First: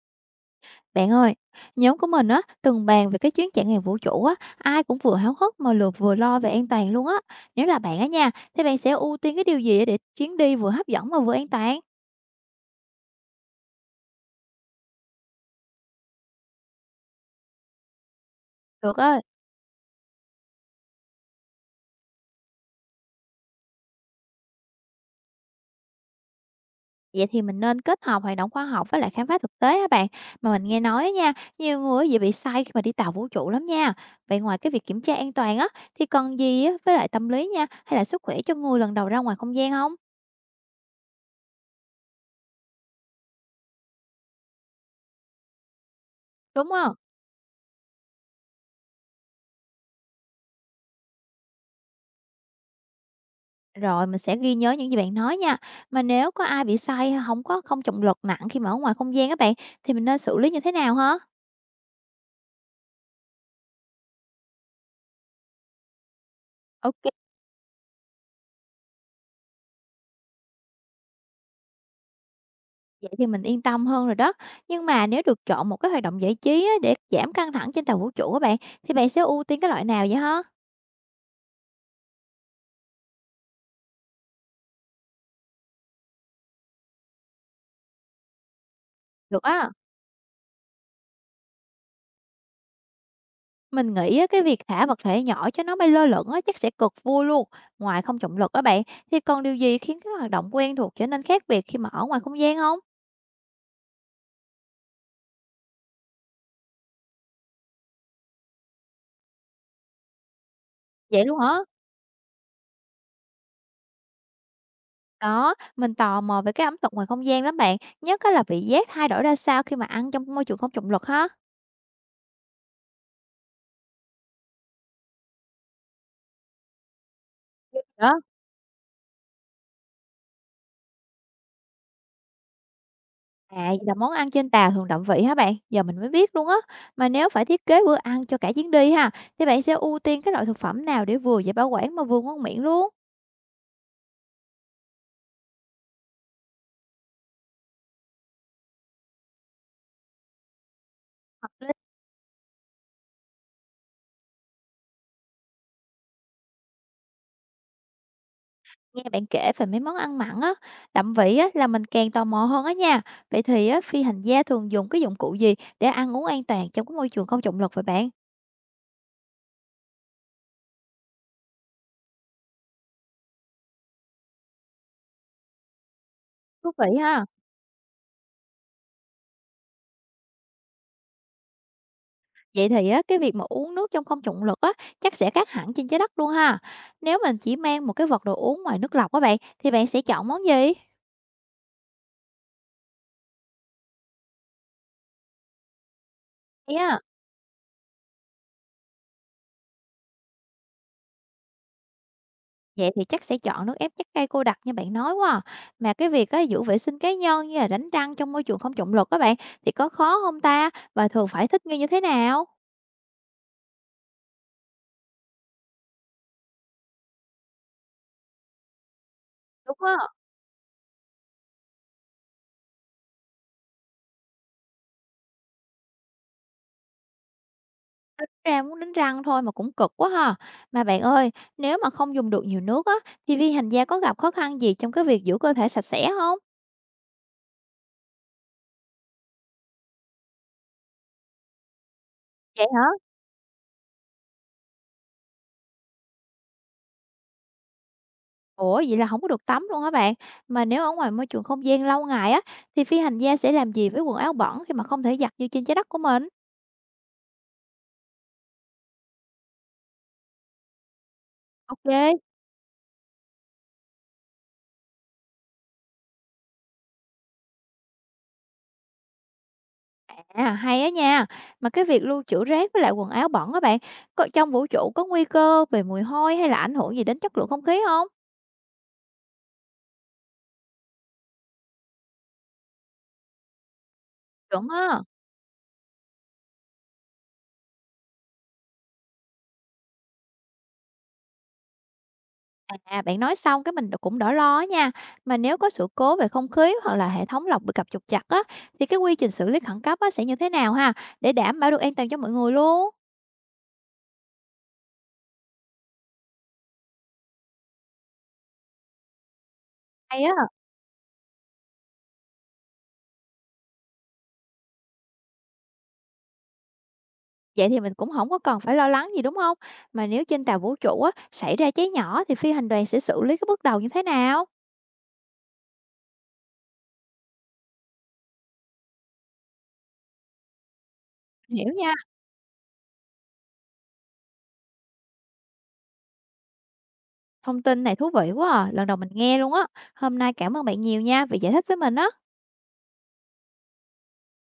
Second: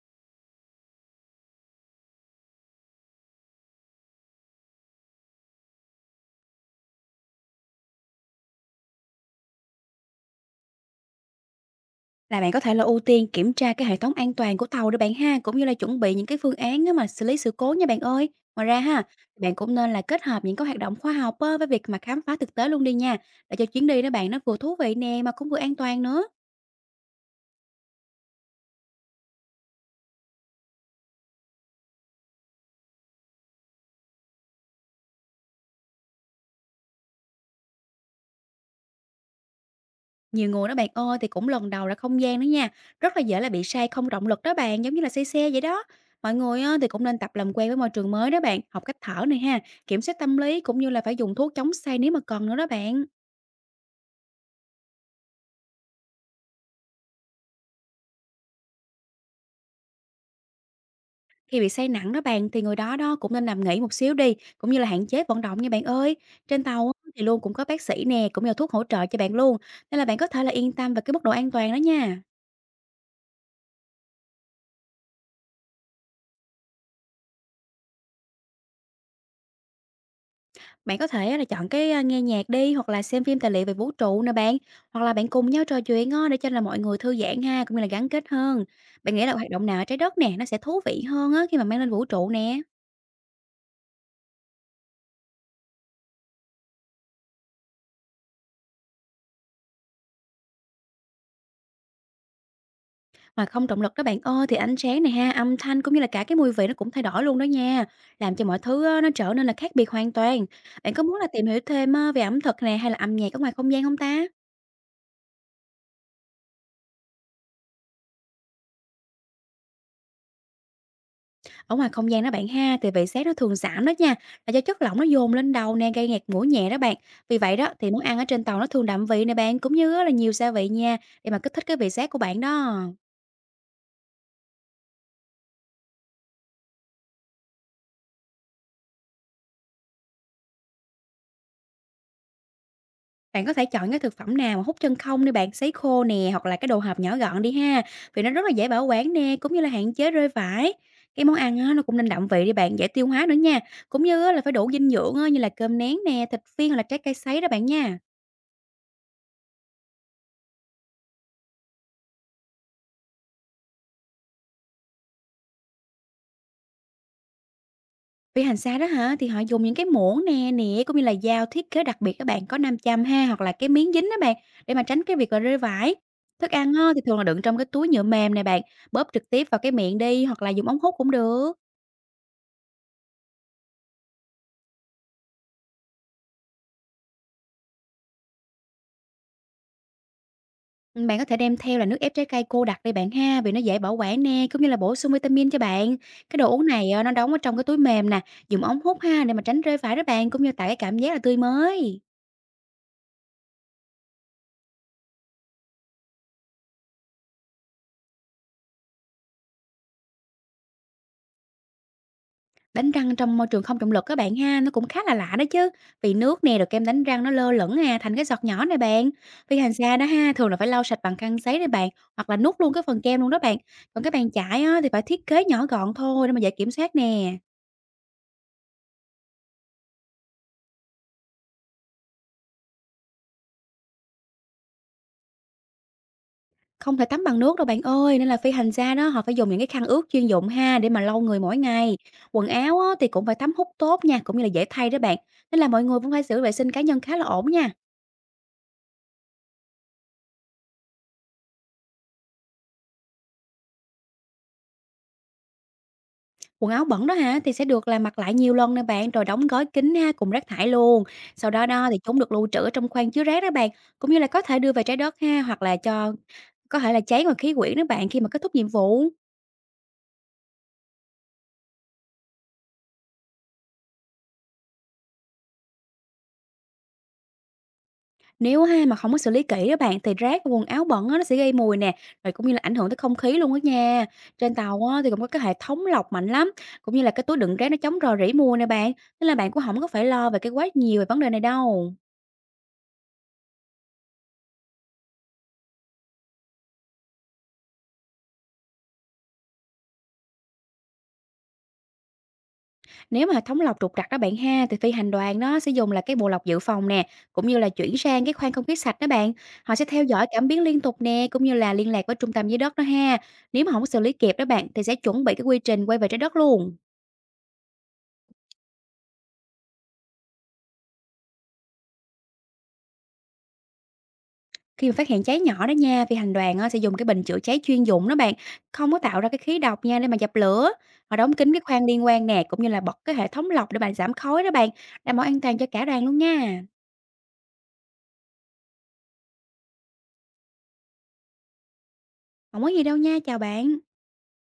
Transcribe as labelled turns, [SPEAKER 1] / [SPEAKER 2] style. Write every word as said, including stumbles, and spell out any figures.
[SPEAKER 1] Bạn ơi, nhóm của mình á từng bàn về cái chuyến trải nghiệm vũ trụ á, ai cũng vừa háo hức mà lượt vừa lo về an toàn luôn á. Nếu là bạn á nha, thì bạn sẽ ưu tiên cái điều gì để chuyến đi vừa hấp dẫn mà vừa an toàn?
[SPEAKER 2] Là bạn có thể là ưu tiên kiểm tra cái hệ thống an toàn của tàu đó bạn ha, cũng như là chuẩn bị những cái phương án á mà xử lý sự cố nha bạn ơi. Ngoài ra
[SPEAKER 1] Được
[SPEAKER 2] ha,
[SPEAKER 1] ơi,
[SPEAKER 2] bạn cũng nên là kết hợp những cái hoạt động khoa học á, với việc mà khám phá thực tế luôn đi nha, để cho chuyến đi đó bạn nó vừa thú vị nè mà cũng vừa an toàn nữa.
[SPEAKER 1] vậy thì mình nên kết hợp hoạt động khoa học với lại khám phá thực tế á bạn. Mà mình nghe nói á nha, nhiều người á dễ bị sai khi mà đi tàu vũ trụ lắm nha. Vậy ngoài cái việc kiểm tra an toàn á, thì còn gì á với lại tâm lý nha, hay là sức khỏe cho người lần đầu ra ngoài không gian không?
[SPEAKER 2] Nhiều người đó bạn ơi thì cũng lần đầu ra không gian nữa nha, rất là dễ là bị say không động lực đó bạn, giống như là say xe vậy đó. Mọi người
[SPEAKER 1] Đúng
[SPEAKER 2] á, thì
[SPEAKER 1] không?
[SPEAKER 2] cũng nên tập làm quen với môi trường mới đó bạn, học cách thở này ha, kiểm soát tâm lý cũng như là phải dùng thuốc chống say nếu mà còn nữa đó bạn.
[SPEAKER 1] Rồi, mình sẽ ghi nhớ những gì bạn nói nha. Mà nếu có ai bị sai không có không trọng lực nặng khi mà ở ngoài không gian các bạn, thì mình nên xử lý như thế nào hả?
[SPEAKER 2] Khi bị say nặng đó bạn thì người đó đó cũng nên nằm nghỉ một xíu đi, cũng như là hạn chế vận động nha bạn ơi. Trên tàu
[SPEAKER 1] ô kê,
[SPEAKER 2] á, thì luôn cũng có bác sĩ nè, cũng như là thuốc hỗ trợ cho bạn luôn. Nên là bạn có thể là yên tâm về cái mức độ an toàn đó nha.
[SPEAKER 1] vậy thì mình yên tâm hơn rồi đó. Nhưng mà nếu được chọn một cái hoạt động giải trí á, để giảm căng thẳng trên tàu vũ trụ á bạn, thì bạn sẽ ưu tiên cái loại nào vậy hả?
[SPEAKER 2] Bạn có thể là chọn cái à, nghe nhạc đi hoặc là xem phim tài liệu về vũ trụ nè bạn, hoặc là bạn cùng nhau trò chuyện á, để cho là mọi người thư giãn ha, cũng như là gắn kết hơn. Bạn nghĩ là
[SPEAKER 1] Được
[SPEAKER 2] hoạt động
[SPEAKER 1] á,
[SPEAKER 2] nào ở trái đất nè nó sẽ thú vị hơn á khi mà mang lên vũ trụ nè?
[SPEAKER 1] mình nghĩ á, cái việc thả vật thể nhỏ cho nó bay lơ lửng á, chắc sẽ cực vui luôn. Ngoài không trọng lực á bạn, thì còn điều gì khiến cái hoạt động quen thuộc trở nên khác biệt khi mà ở ngoài không gian không?
[SPEAKER 2] Mà không động lực đó bạn ơi, thì ánh sáng này ha, âm thanh cũng như là cả cái mùi vị nó cũng thay đổi luôn đó nha, làm cho mọi thứ á, nó trở nên là khác biệt hoàn toàn. Bạn có muốn
[SPEAKER 1] Vậy
[SPEAKER 2] là
[SPEAKER 1] luôn
[SPEAKER 2] tìm
[SPEAKER 1] hả?
[SPEAKER 2] hiểu thêm á, về ẩm thực này hay là âm nhạc ở ngoài không gian không ta?
[SPEAKER 1] Có, mình tò mò về cái ẩm thực ngoài không gian lắm bạn, nhất á là vị giác thay đổi ra sao khi mà ăn trong môi trường không trọng lực ha?
[SPEAKER 2] Ở ngoài không gian đó bạn ha, thì vị giác nó thường giảm đó nha, là do chất lỏng nó dồn lên đầu nè, gây ngạt mũi nhẹ đó bạn. Vì vậy đó, thì món
[SPEAKER 1] Đó,
[SPEAKER 2] ăn ở trên tàu nó thường đậm vị nè bạn, cũng như á là nhiều gia vị nha, để mà kích thích cái vị giác của bạn đó.
[SPEAKER 1] à, vậy là món ăn trên tàu thường đậm vị hả bạn? Giờ mình mới biết luôn á. Mà nếu phải thiết kế bữa ăn cho cả chuyến đi ha, thì bạn sẽ ưu tiên cái loại thực phẩm nào để vừa dễ bảo quản mà vừa ngon miệng luôn?
[SPEAKER 2] Bạn có thể chọn cái thực phẩm nào mà hút chân không đi bạn, sấy khô nè, hoặc là cái đồ hộp nhỏ gọn đi ha, vì nó rất là dễ bảo quản nè, cũng như là hạn chế rơi vải. Cái món
[SPEAKER 1] Hợp
[SPEAKER 2] ăn
[SPEAKER 1] lý.
[SPEAKER 2] á, nó cũng nên đậm vị đi bạn, dễ tiêu hóa nữa nha, cũng như á, là phải đủ dinh dưỡng á, như là cơm nén nè, thịt viên hoặc là trái cây sấy đó bạn nha.
[SPEAKER 1] Nghe bạn kể về mấy món ăn mặn á, đậm vị á là mình càng tò mò hơn á nha. Vậy thì á, phi hành gia thường dùng cái dụng cụ gì để ăn uống an toàn trong cái môi trường không trọng lực vậy bạn?
[SPEAKER 2] Vì hành xa đó hả, thì họ dùng những cái muỗng nè, nĩa cũng như là dao thiết kế đặc biệt các bạn có nam châm ha, hoặc là cái miếng dính đó bạn, để mà tránh cái việc là rơi vải. Thức
[SPEAKER 1] Thú
[SPEAKER 2] ăn á,
[SPEAKER 1] vị
[SPEAKER 2] thì thường là
[SPEAKER 1] ha.
[SPEAKER 2] đựng trong cái túi nhựa mềm nè bạn, bóp trực tiếp vào cái miệng đi hoặc là dùng ống hút cũng được.
[SPEAKER 1] Vậy thì á, cái việc mà uống nước trong không trọng lực á, chắc sẽ khác hẳn trên trái đất luôn ha. Nếu mình chỉ mang một cái vật đồ uống ngoài nước lọc á bạn, thì bạn sẽ chọn món gì?
[SPEAKER 2] Ừm, bạn có thể đem theo là nước ép trái cây cô đặc đây bạn ha, vì nó dễ bảo quản nè, cũng như là bổ sung vitamin cho bạn. Cái đồ uống
[SPEAKER 1] Thế
[SPEAKER 2] này,
[SPEAKER 1] á,
[SPEAKER 2] ờ, nó đóng ở trong cái túi mềm nè, dùng ống hút ha, để mà tránh rơi vãi đó bạn, cũng như tạo cái cảm giác là tươi mới.
[SPEAKER 1] vậy thì chắc sẽ chọn nước ép trái cây cô đặc như bạn nói quá. À. Mà cái việc á, giữ vệ sinh cá nhân như là đánh răng trong môi trường không trọng lực các bạn, thì có khó không ta? Và thường phải thích nghi như thế nào?
[SPEAKER 2] Đánh răng trong môi trường không trọng lực các bạn ha, nó cũng khá là lạ đó chứ. Vì nước nè, rồi kem đánh răng nó lơ lửng à, thành cái giọt nhỏ này bạn. Vì hàng
[SPEAKER 1] Đúng á,
[SPEAKER 2] xa đó ha, thường là phải lau sạch bằng khăn giấy đấy bạn, hoặc là nuốt luôn cái phần kem luôn đó bạn. Còn cái bàn chải á, thì phải thiết kế nhỏ gọn thôi để mà dễ kiểm soát nè.
[SPEAKER 1] ra muốn đánh răng thôi mà cũng cực quá ha. Mà bạn ơi, nếu mà không dùng được nhiều nước á, thì vi hành gia có gặp khó khăn gì trong cái việc giữ cơ thể sạch sẽ không?
[SPEAKER 2] Không thể tắm bằng nước đâu bạn ơi, nên là phi hành gia đó họ phải dùng những cái khăn ướt chuyên dụng ha để mà lau người mỗi ngày. Quần
[SPEAKER 1] Vậy
[SPEAKER 2] áo
[SPEAKER 1] hả?
[SPEAKER 2] á, thì cũng phải tắm hút tốt nha, cũng như là dễ thay đó bạn. Nên là mọi người cũng phải giữ vệ sinh cá nhân khá là ổn nha.
[SPEAKER 1] Ủa, vậy là không có được tắm luôn hả bạn? Mà nếu ở ngoài môi trường không gian lâu ngày á, thì phi hành gia sẽ làm gì với quần áo bẩn khi mà không thể giặt như trên trái đất của mình?
[SPEAKER 2] Quần áo bẩn đó hả thì sẽ được là mặc lại nhiều lần nè bạn, rồi đóng gói kín ha cùng rác thải luôn. Sau đó đó thì
[SPEAKER 1] ô kê,
[SPEAKER 2] chúng được lưu trữ ở trong khoang chứa rác đó bạn, cũng như là có thể đưa về trái đất ha hoặc là cho có thể là cháy ngoài khí quyển đó bạn khi mà kết thúc nhiệm vụ.
[SPEAKER 1] à, hay á nha. Mà cái việc lưu trữ rác với lại quần áo bẩn á bạn, có trong vũ trụ có nguy cơ về mùi hôi hay là ảnh hưởng gì đến chất lượng không khí không?
[SPEAKER 2] Nếu ha mà không có xử lý kỹ đó bạn thì rác, quần áo bẩn á, nó sẽ gây mùi nè, rồi cũng như là ảnh hưởng tới không khí luôn á nha. Trên
[SPEAKER 1] Chuẩn
[SPEAKER 2] tàu
[SPEAKER 1] á.
[SPEAKER 2] á, thì cũng có cái hệ thống lọc mạnh lắm, cũng như là cái túi đựng rác nó chống rò rỉ mùi nè bạn, nên là bạn cũng không có phải lo về cái quá nhiều về vấn đề này đâu.
[SPEAKER 1] À, bạn nói xong cái mình cũng đỡ lo á nha. Mà nếu có sự cố về không khí hoặc là hệ thống lọc bị cặp trục chặt á, thì cái quy trình xử lý khẩn cấp á sẽ như thế nào ha? Để đảm bảo được an toàn cho mọi người luôn.
[SPEAKER 2] Nếu mà hệ thống lọc trục trặc đó bạn ha, thì phi hành đoàn đó sẽ dùng là cái bộ lọc dự phòng nè, cũng như là chuyển sang cái khoang không khí sạch đó bạn. Họ sẽ theo
[SPEAKER 1] Hay
[SPEAKER 2] dõi
[SPEAKER 1] á.
[SPEAKER 2] cảm biến liên tục nè, cũng như là liên lạc với trung tâm dưới đất đó ha. Nếu mà không có xử lý kịp đó bạn thì sẽ chuẩn bị cái quy trình quay về trái đất luôn.
[SPEAKER 1] Vậy thì mình cũng không có cần phải lo lắng gì, đúng không? Mà nếu trên tàu vũ trụ á, xảy ra cháy nhỏ thì phi hành đoàn sẽ xử lý cái bước đầu như thế nào?
[SPEAKER 2] Khi mà phát hiện cháy nhỏ đó nha, phi hành đoàn á, sẽ dùng cái bình chữa cháy chuyên dụng đó bạn, không có tạo ra cái khí độc nha để mà dập lửa. Họ đóng kín cái
[SPEAKER 1] Hiểu
[SPEAKER 2] khoang
[SPEAKER 1] nha,
[SPEAKER 2] liên quan nè, cũng như là bật cái hệ thống lọc để bạn giảm khói đó bạn, đảm bảo an toàn cho cả đoàn luôn nha.
[SPEAKER 1] thông tin này thú vị quá à, lần đầu mình nghe luôn á. Hôm nay cảm ơn bạn nhiều nha vì giải thích với mình á.
[SPEAKER 2] Không có gì đâu nha, chào bạn.